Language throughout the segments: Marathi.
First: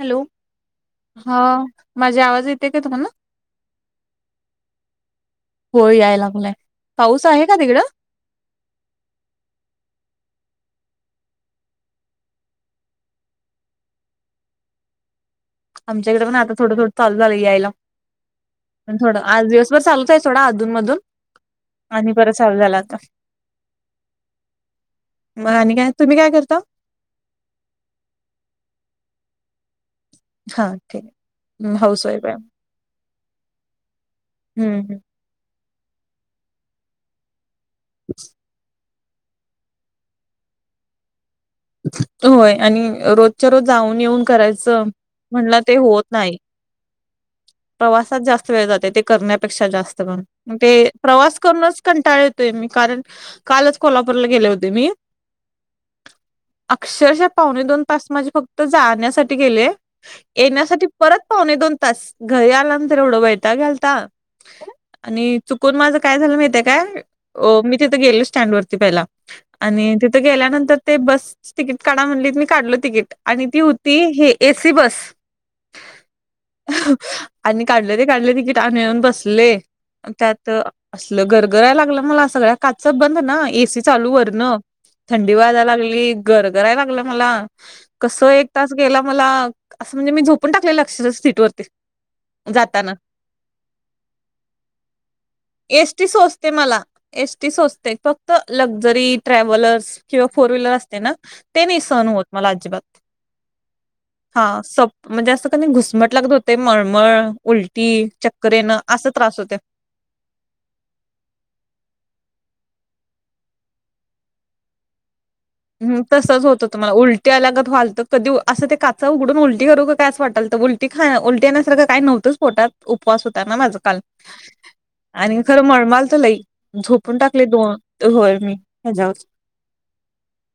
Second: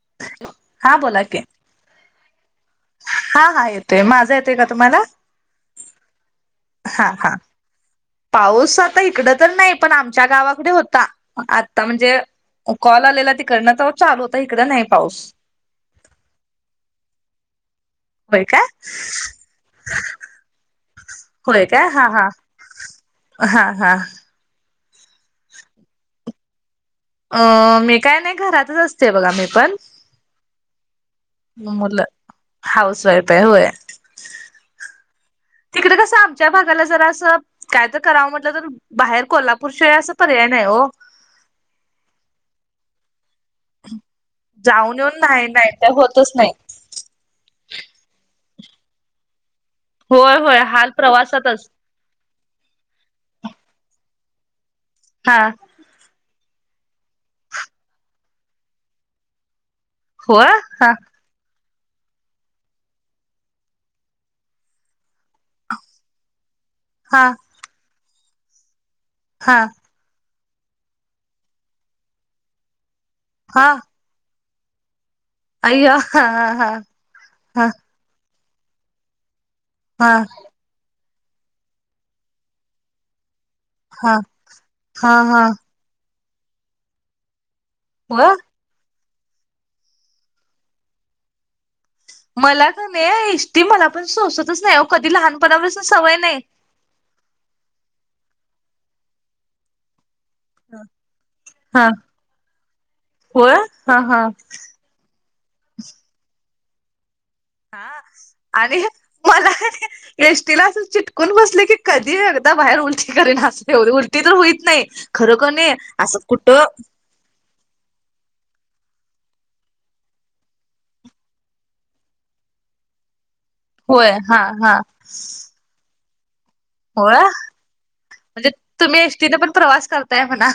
हॅलो बोला हा की माझे आवाज येते काय तुम्हाना? हा हा येतोय. माझा येतोय का तुम्हाला? हो याय लागलाय. हा पाऊस हा. आहे का तिकडं? पाऊस आता इकडं तर नाही पण आमच्या गावाकडे होता. आता म्हणजे कॉल आलेला तिकडन तवा चालू होता हिकड नाही पाऊस. आमच्या इकड पण आता थोडं थोड चालू झालंय यायला. होय काय? पण थोडं. आज दिवसभर चालूच आहे सोडा अधून - मधून. होय काय हा आणि हा परत चालू झाला आता. हा हा मग आणि काय? तुम्ही काय करता? अ मी काय नाही. घरातच असते बघा मी पण. हा ठीक आहे. म मुलं हाऊस वाईफ आहे. हाऊस वाइफ हाय होय. हम्म हम्. तिकड कसं आमच्या भागाला जरा असं काय तर करावं म्हटलं तर बाहेर कोल्हापूर शिवाय अस पर्याय नाही आहे हो. होय आणि रोज च्या रोज जाऊन येऊन करायचं जाऊन येऊन नाही म्हणलं नाही ते होत होतच नाही. प्रवासात जास्त वेळ जातेय. ते करण्यापेक्षा जास्त करून. होय मग होय ते हाल प्रवास प्रवासातच करूनच कंटाळ येतोय. मी कारण कालच कोल्हापूरला गेले होते मी. हा. अक्षरशः पावणे दोन तास माझे फक्त जाण्यासाठी गेले. होय येण्यासाठी हा परत हो नई दोन तास घरी आल्यानंतर एवढं वैताग यायलता - - आणि चुकून माझ काय झालं माहिताय काय हा अ मी तिथं गेलो स्टँड वरती पहिला हा आणि तिथ गेल्यानंतर ते बस तिकीट काढा म्हणलीत. मी काढलो तिकीट आणि ती हा होती हे एसी बस. अय्या हा हा आणि हा काढलं ते काढलं तिकीट त्या अन् येऊन बसलय हा त्यात त असलं गरगराय लागलं मला सगळ्या काच बंद ना एसी चालू हा वर न हा थंडी हा वाजायला लागली. गरगराय लागलं मला. व कस एक तास गेला मला असं म्हणजे मी झोपून टाकलेल अक्ष सीट वरती मला का नाही इष्टी मला पण सोसतच नाही ओ कधी लहानपणापासून एसटी सवय नाही. सोचते मला एसटी सोचते फक्त लक्झरी, ट्रॅव्हलर्स किंवा फोर व्हीलर असते ना? ते नाही हा सहन होत मला अजिबात. होय हा हा. सप म्हणजे असं का घुसमटल्या गत होतय. मळमळ हा उलटी, चक्कर येनं असं त्रास होत्या. एष्टीला असं चिटकून बसले की कधी एकदा बाहेर उलटी करीन अस उलटी तर होईत नाही खरं क नाही असं कुठं ते अगत व्हालतं कधी असं ते काचा उघडून उलटी करू कायच वाटालं उलटी खाली येण्यासारखं काही नव्हतं पोटात उपवास होता ना माझं काल होय हा हा आणि खरं मळमालच लई झोपून होळा टाकले दोन होय म्हणजे मी तुम्ही एस ह्याच्यावर टीने पण प्रवास करताय म्हणा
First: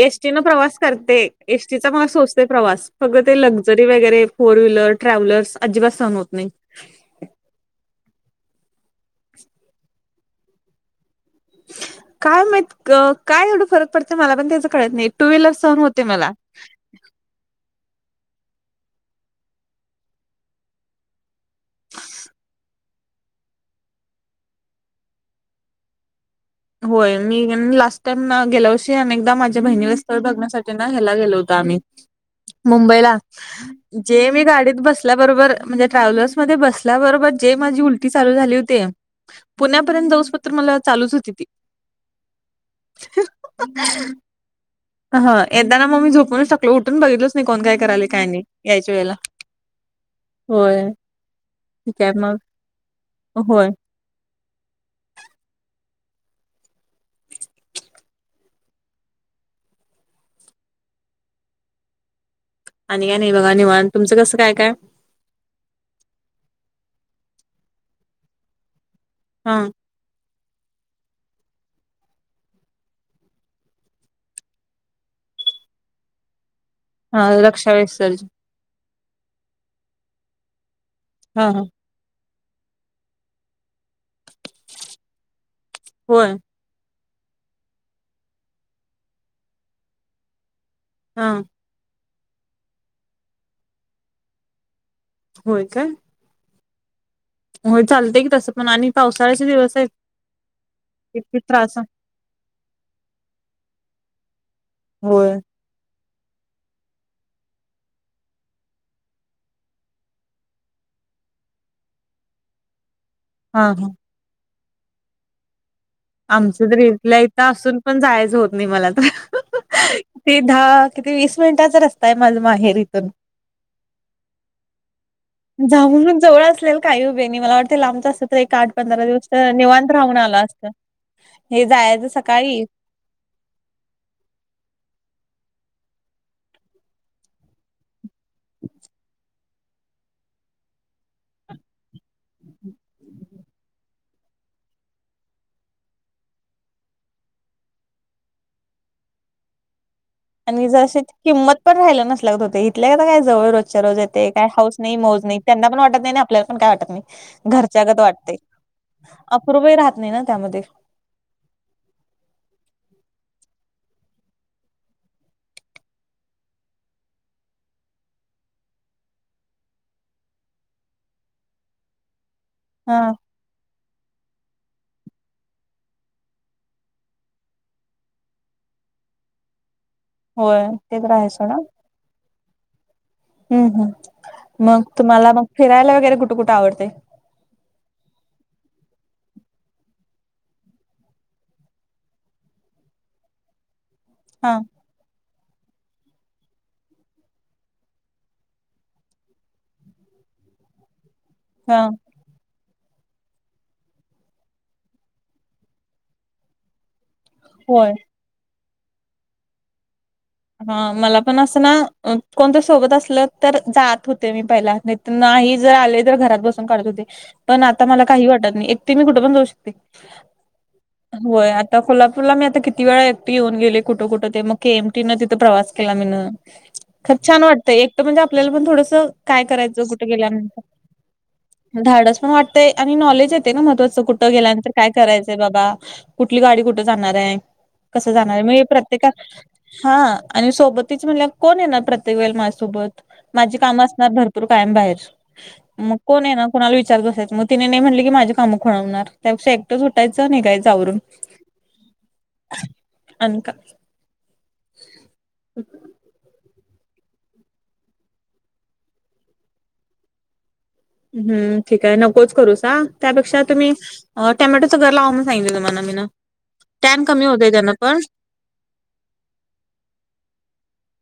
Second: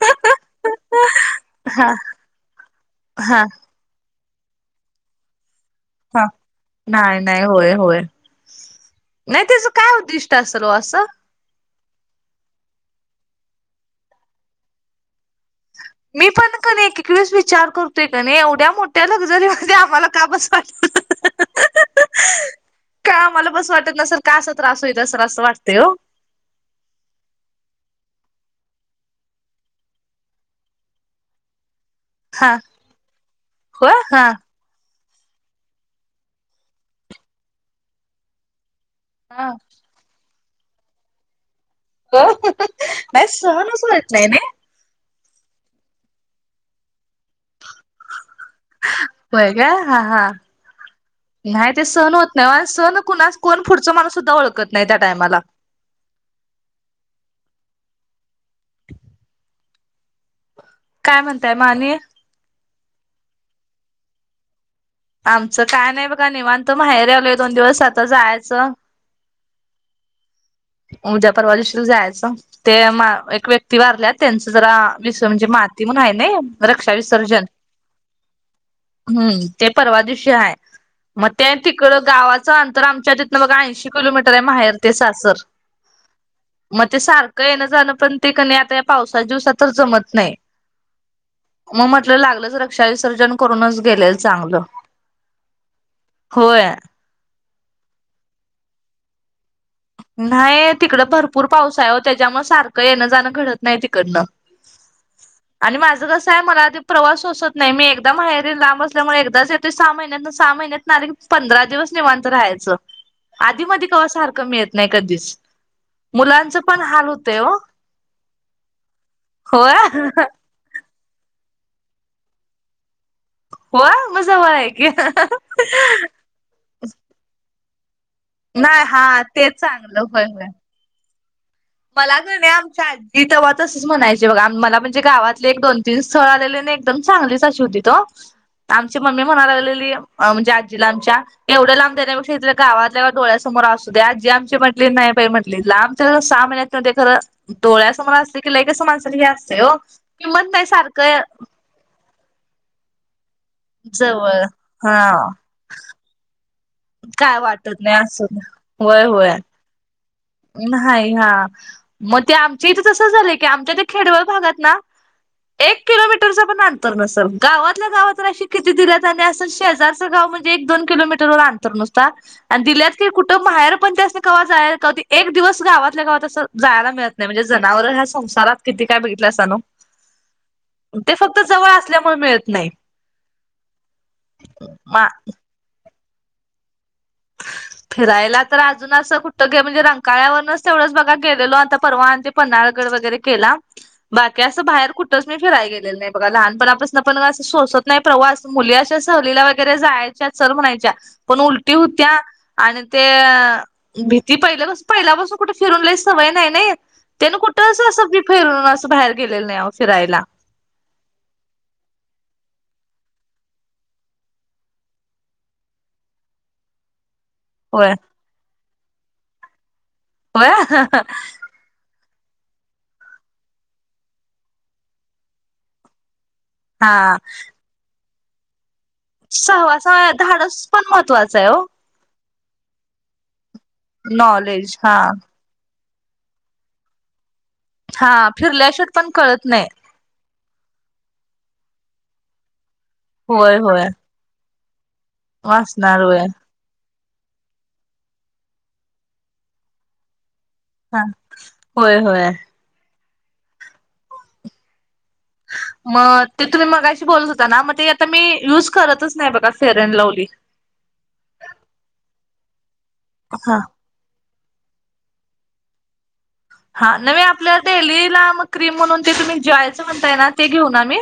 एस टी न प्रवास करते एस टीचा हा मला सोचते प्रवास फग ते हा ल जरी वगैरे फोर व्हीलर ट्रॅव्हलर्स अजिबात सहण हा होत नाही नाही नाही होय होय नाही त्याच काय उद्दिष्ट असेल हो असं काय माईत काय एवढं फरक पडत मला पण त्याच कळत नाही टू व्हीलर सहन होते मी मला पण क नाही विचार करतोय का नाही एवढ्या मोठ्या लक्झरी मध्ये आम्हाला का बस वाटत ह [inaudible] का मला बस वाटत न सर का असा त्रास होईल असल असं वाटते हो होय मी लास्ट टाइम गेल्या वर्षी अनेकदा माझ्या बहिणीला स्थळ बघण्यासाठी ना ह्यायला गेलो होतो आम्ही हा मुंबईला होय हा जे मी गाडीत बस ल्याबरोबर म्हणजे ट्रॅव्हलर्स म बसल्याबरोबर जे माझी उलटी चालू झाली होती हा पुण्यापर्यंत जाऊस पत्र मला चालूच होती ती हो नाही सहनच होत नाही हा यदा ना मग मी झोपूनच टाकलो उठून बघितलच नाही कोण काय कराय काय नाही याच्या वेळेला होय का हा हा होय नाही ते ठीक आहे सण होत मग नाही सण कोणा कोण होय पुढचा माणूस सुद्धा ओळखत नाही त्या टायमाला काय म्हणताय मामी आणि काय नाही बघा निवांत तुमचं कसं काय काय आमचं काय नाही बघा निवांत माहेर आलोय दोन दिवस आता जायचं हा उद्या परवा दिवशीला जायचं ते म एक व्यक्ती वारल्यात त्यांच जरा दिवस म्हणजे माती म्हण आहे ना रक्षा हा विसर्जन रक्षा विसर्जन हम्म ते परवा दिवशी आहे मग हा ते हा त तकडं गावाचं अंतर आमच्या तिथनं बघा ऐंशी किलोमीटर आहे माहेर ते सासर होय मग ते सारखं येणं जाणं पण ते क नाही आता या पावसाच्या दिवसात तर जमत नाही हा मग म्हटलं लागलंच रक्षा विसर्जन करूनच गेलेल चांगलं होय काय होय होय चालतय की तसं पण आणि पावसाळ्याचे दिवस आहेत नाही तिकड किती भरपूर त्रास पाऊस आहे त्याच्यामुळे सारखं येणं जाणं घडत नाही तिकडनं होय आणि माझं कसं आहे मला आ प्रवास सोसत नाही मी एकदा माहेरी लांब असल्यामुळे एकदाच येतोय सहा महिन्यात सहा महिन्यात तिथून आली की पंधरा दिवस निवांत राहायचं [inaudible] आधी मधी कवा सारखं मिळत नाही कधीच मुलांचं आमचं तर पण हाल इथल्या होतंय इथं ओ. असून पण जायचं होत नाही मला होय तर दहा किती वीस मिनिटाचा रस्ताय माझ माहेरीईतून होय म जवळ आहे की [unintelligible] जाऊन जवळ असलेल काही उभे नाही मला वाटते लांबचा अस तर एक आठ नाही पंधरा हा दिवस त तेच निवांत चांगलं राहून होय आला होय असता हे जायांच सकाळी ती तव्हा तसच म्हणायची बघा, मला म्हणजे गावातले एक दोन तीन स्थळ आलेले न एकदम चांगलीच अशी होती त. आमची मम्मी म्हणाय लागलेली, अ म्हणजे आजीला आमच्या, एवढं लांब देण्यापेक्षा इथ गावातल्यागावात डोळ्यासमोर आसू दे, आजी आमची म्हटली, नाही बाई म्हटली लांब त सहा महिन्या तन ते खरं डोळ्यासमोर असते कि लई कस माणसाला हे असते हो किंमत नाही आणि जशी सारखं किंमत पण राहिलं नसल्या गत होते, इथल्याता काय जवळ रोजच्या रोज येते, जवळ काय हौस नाही मौज हा नही. त्यांना पण वाटत नही, आणि आपल्याला पण काही वाटत नही, काय वाटत नाही घरच्यागत असं वाटते अपूर्वही राह नही ना त्यामध्ये. हाय ह्यां म ते आमच्या इथे तसं झालंय की आमच्या ते खेडवळ भागात ना एक किलोमीटरचा पण अंतर नसल, गावातल्या गावात अशी किती दिल्यात आणि असं शेजारचं गाव म्हण एक दोन किलोमीटर वर अंतर नुसता अन दिल्यात हा की कुठं माहेर पण त्यासनी कवा जाय कधी एक दिवस गावातल्या गावात असं जायला मिळत नाही म्हणजे जनावरं ह्यां संसारात किती काय बघितलं असंनो [inaudible] तर ते आहे फक्त सोडा. जवळ असल्यामुळे मिळत नाही. हूं हूं मग मा तुम्हाला मग फिरायला वगैरे कुठ कुठ आवडतय. फिरायला तर अजून असं कुठं गे म्हणजे रंकाळ्यावरनच तेवढंच बघा गेलेलो आता परवान ते पन्हाळगड वगैरे केला. [inaudible] बाकी असं बाहेर कुठ च मी फिराय गेले नाही बघा लहानपणापासून पण सोसत नाही प्रवास, मुली अशा सहलीला वगैरे जायांच्या चल म्हणायच्या, पण उलटी हा. होत्या आणि ते भीती पहिल्यापासू-पहिल्यापासून कुठे फिरूनलयी सवय नाही नाही. त्यान कुठं अस होय असं बी फिरून असं बाहेर गेलेलं नाही अहो फिरायला. हं मला पण असं ना अ कोणतरी सोबत असलं तर जात होते मी पहिला नाही जर आले तर घरात बसून काढत होते, पण आता होय मला काही वाटत नाही एकटी मी कुठ पण जाऊ शकते. [unintelligible] होय आता कोल्हापूरला मी आता किती वेळा एकटी येऊन गेले, कुठं कुठ ते म के एम टी न तिथं प्रवास केला मीन. हा खप छान वाटतंय एक त म्हणजे आपल्याला पण थोडस काय करायचं सहवास कुठे धाडस गेल्यानंतर, पण महत्त्वाचं आहे ओ न धाडस पण वाट ते आणि नॉलेज येते ना महत्त्वाचं, कुटं गेल्यानंतर नॉलेज काय हा करायचंय बाबा. कुठली गाडी कुठे जाणार आहे, हा कसं जाणार आहे म हे फिरल्याशिवाय प्रत्येका पण कळत नाही हा आणि सोबतीच म्हणल्याव कोण येणार प्रत्येक वेळला माझ्यासोबत, होय माझी कामं होय असणार भर पूर कायम बाहेर मग वाचणार होय कोण येना. कोनाला विचारत बसायंच मग तिने नाही म्हनली की माझे काम खोळबनार, त्यापेक्षा एकट सुटाय चं निघाचं. तावरून हा होय होय अनका. म ती. तुम्ही मगाशी बोलत होता ना, म ते आता मी युज करतच नाही बघा फेअर अँड लव्हली. हूं ठीक आहे नकोच करूस आ त्यापेक्षा हा तुम्ही अ टॅमॅटोचं गंरलावा म्हणून सगितलं तुम्हाला मीन. हा टॅन न मी कमी आपल होतय त्यानं पण डेली लाम क्रीम म्हणून ते तुम्ही जॉयचं म्हणताय ना ते घेऊ ना मी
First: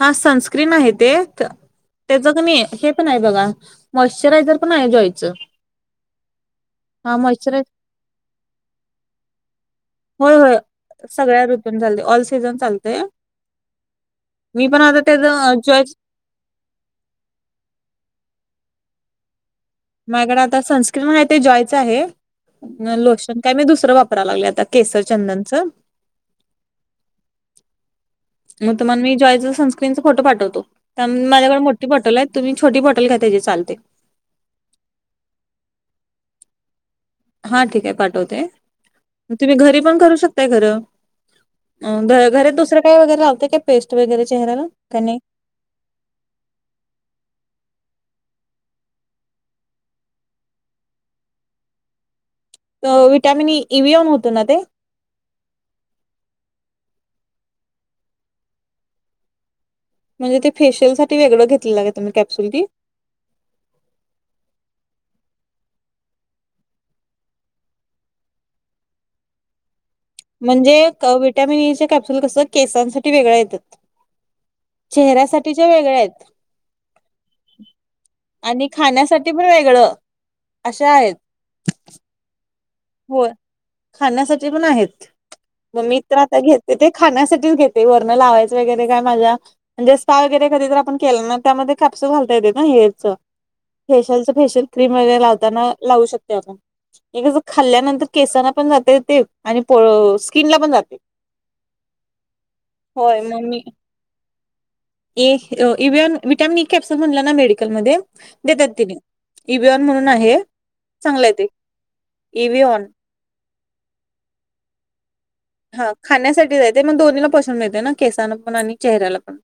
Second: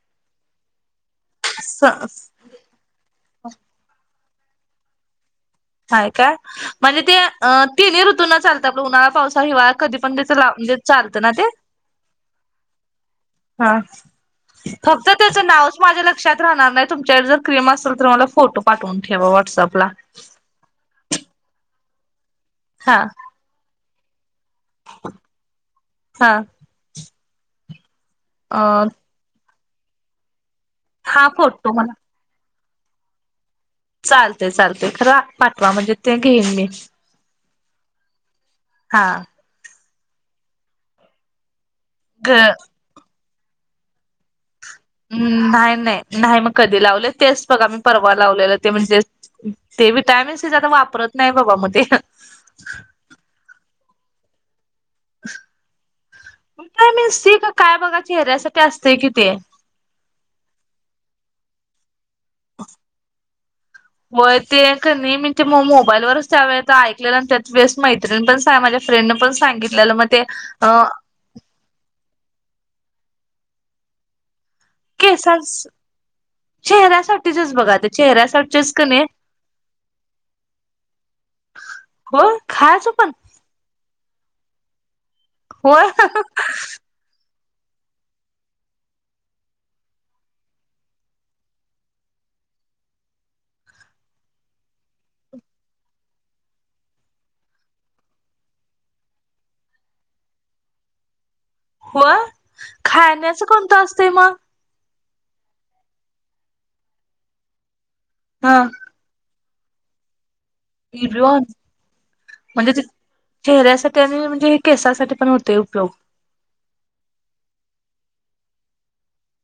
हा सनस्क्रीन आहे ते, त्याचं कणी हे पण आहे बघा. मॉशचरायझर पण आहे जॉयचं. हाय का. म्हणजे ते हा अ मॉइश्चरायझ तिन्ही ऋतूना चालत आपल उन्हाळा, पावसा, हिवाळा, कधी पण ईच लाव म्हणजे चालतं ना ते. ते पन चालत ऑल सीझन चालतय. हां फक्तं त्यांचं नावंच जॉय माझ्यांला ल लक्षांत राहणांर नाहीं तुच्यांवर जरं क्रीम असेल तरु म्हांला फोटो पाठवूंन ठेवां व्हॉट्सअँप लां माझ्याकडे आंता सनस्क्रीन आहे ते जॉयचं आहे हा लोशन कायं मी दुसरं वापरांयला लागले आंता केसरचंदनचं हां मंग ते मगं मी जॉयचा सस्क्रीनचा फोटो पाठवतो त्यां हा माझ्यांकडे फोटो मोठी मला बॉटल आहेतं तुम्हीं छोटी बॉटल घ्यायची तरी चालते चालते चालते खरं पाठवां म्हणजे ते घेईन मी हां ठीक आहे पाठवते हां तुम्हीं घरी पणं करूं शकतांय खरं ग घरं दुसऱ्यां कायं वगैरें लावते कां पेस्ट वगैरेंचेहऱ्यांला हम्मं नाहीं नाहीं नाहीं मंग कधी लावले तेचं बघं आम्हीं पर्वा लावलेल ते म्हणजे ते विटामिन सीचा आं तरं वापरतं नाहीं बाबां मं ते विटॅमिन इवओन होतो नां ते कायं मीती कां कायं बघां चेहऱ्यांसाठी असते कि ते म्हणजे ते फेशियल साठी वेगळं घेतले लागे तुही कॅप्सुल बी हो ते कां नाहीं म्हे मंग मोबाईल वचं त्यावेळे ऐकलेला आणि त्यांत वेळेट माहिती पणं मायारेंड नं पणं सांगितलं म म्हणजे विटॅमिन ई कॅप्सूल कसं केसांसाठी वेगळं येतांत केसां चेहऱ्यांसाठीच्यां वेगळ्यां आहेतं चेहऱ्यासाठीचच बघा ते आणि चेहऱ्यासाठीच कणी खाण्यांसाठी पणं वेगळं अशां आहेतं हो खांच खाण्यांसाठी पणं आहेतं मंग होय मी तरं आंता घेते ते खाण्यांसाठीचं घेते वरणं लावायचं वगैरें कायं माझ्यां म्हणजे स्पा वगैरें कधींतरं आपणं केला नां त्यांमध्यें कापसूं घालतां येतं नां हेरचं फेशियलच फेशियल क्रीम वगैरें लावतांना लावूं शकते आपणं एक खाल्ल्यांनंतर केसांना पणं जाते ते आणि प स्किनला पणं जाते होवं होय खाण्यांचं मग मी कोणतं असतं मंग ए विटामिन कॅप्सुल म्हणंला नां मेडिकल मध्यें हा देतांत तिने इबिन म्हणूंन आहे चांगलं आहे ईबलॉवान ते म्हणजे इव्हन चेहऱ्यांसाठी आणि म्हणजे केसांसाठी पणं होतं ते उपयोग खाण्यांसाठीचं येते मंग दोन्हीला पासूंन येते नां केसांना पणं आणि चेहऱ्यांला पणं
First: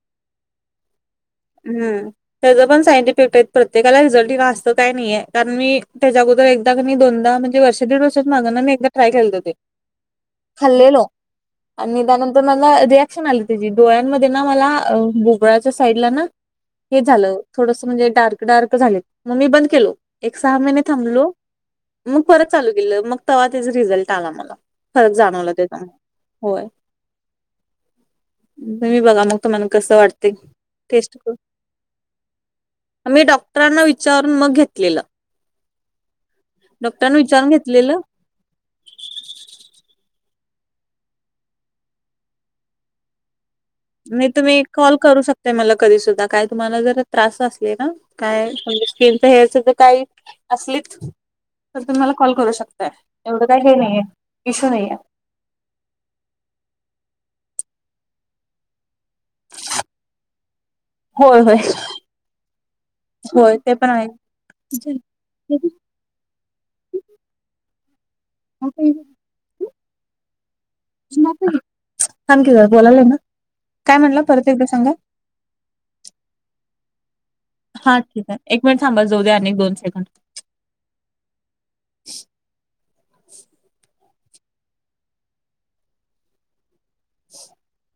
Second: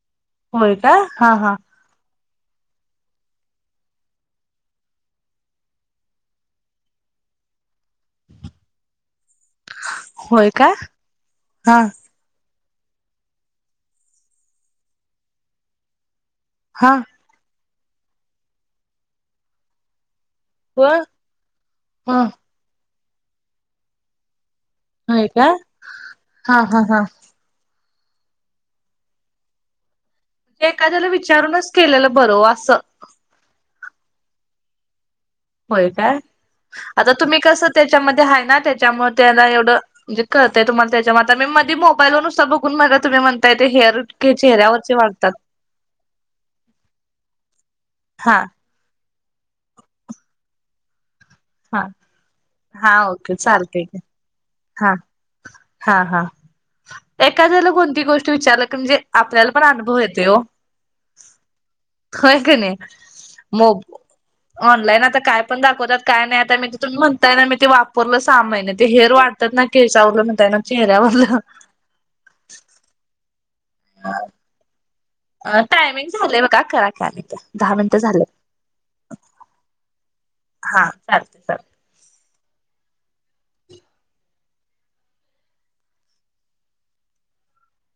होयं कां हां हां हं त्यांचं पणं सायंट इफेक्ट आहे प्रत्येकांला रिझल्टं जास्तं कायं नाहीें कारणं मी त्यांच्यागोदर मी दोनदा म्हजे वर्षे दीडवशांत मागं नां मी एकदां ट्राय करतं होते होय का खाल्लेलो हा आणि त्यांनंतर तरं मलां रिॲक्शन आली त्यांची डोळ्यांमध्ये नां मलां भुगळांच्या साईडला नां हा हे झालं थोडंसं म्हणजे डार्क डार्क झाले मंग मी बंद केलो एक सहा महिने व थांबलो मंग ह परंत चालूं गेलं मंग तेंव्हां त्यांचा रिझल्ट आंला मलां फरक होय का जाणंवला त्यांचा हा होयं हा हा तुम्हीं बघं मंग तुम्हांला कसं वाटतं ते एखाद्यांला विचारूंनच केलेलं बरं असं मी डॉक्टरांना विचारूंन मंग घेतलेलं होय काय, आता डॉक्टरांना तुम्ही विचारून कसं घेतलेलं त्याच्यामध्ये आहे ना त्याच्यामध्ये त्याना एवढं म्हणजे कळंय, तुम्हाला त्याच्या म आ मी मोबाईलवर नुसत बघून बगा तुम्ही म्हण काय ते हेअर नाही ते तुम्ही चेहऱ्यावरचे कॉल करू वाढतात शकताय मला, कधी सुद्धा काय तुम्हाला जर त्रास असले ना हा काय म्हणजे हेल्थ हेयर तर काही असलीत तर हा तुम्ही मला कॉल करू शकताय, हा ओके एवढं काय हे चालतय की नाही आहे इश्यू हा नाहीे. हा हा एखाद्याला कोणती गोष्ट विचारलं की म्हणजे आपल्याला पण अनुभव येतोय हो होय होय होय क नाही होय मो ते पण आहे ऑनलाईन आता काय पण दाखवतात, काय नाही आता मी तिथून म्हणताय ना मी ती वा पूर्ण सहा महिने ते हेयर वाढतात ना, केसावरल म्हणताय ना चेहऱ्यावरल थांब की जरा बोललोय ना, काय म्हणाला परत एकदा सांगा. अ टायमिंग झालंय बघा, करा की अनेकदा हा ठीक आहे. एक मिनिट थांबा जाऊदे अनेक दोन सेकंड. हा चालतंय चालतंय [inaudible]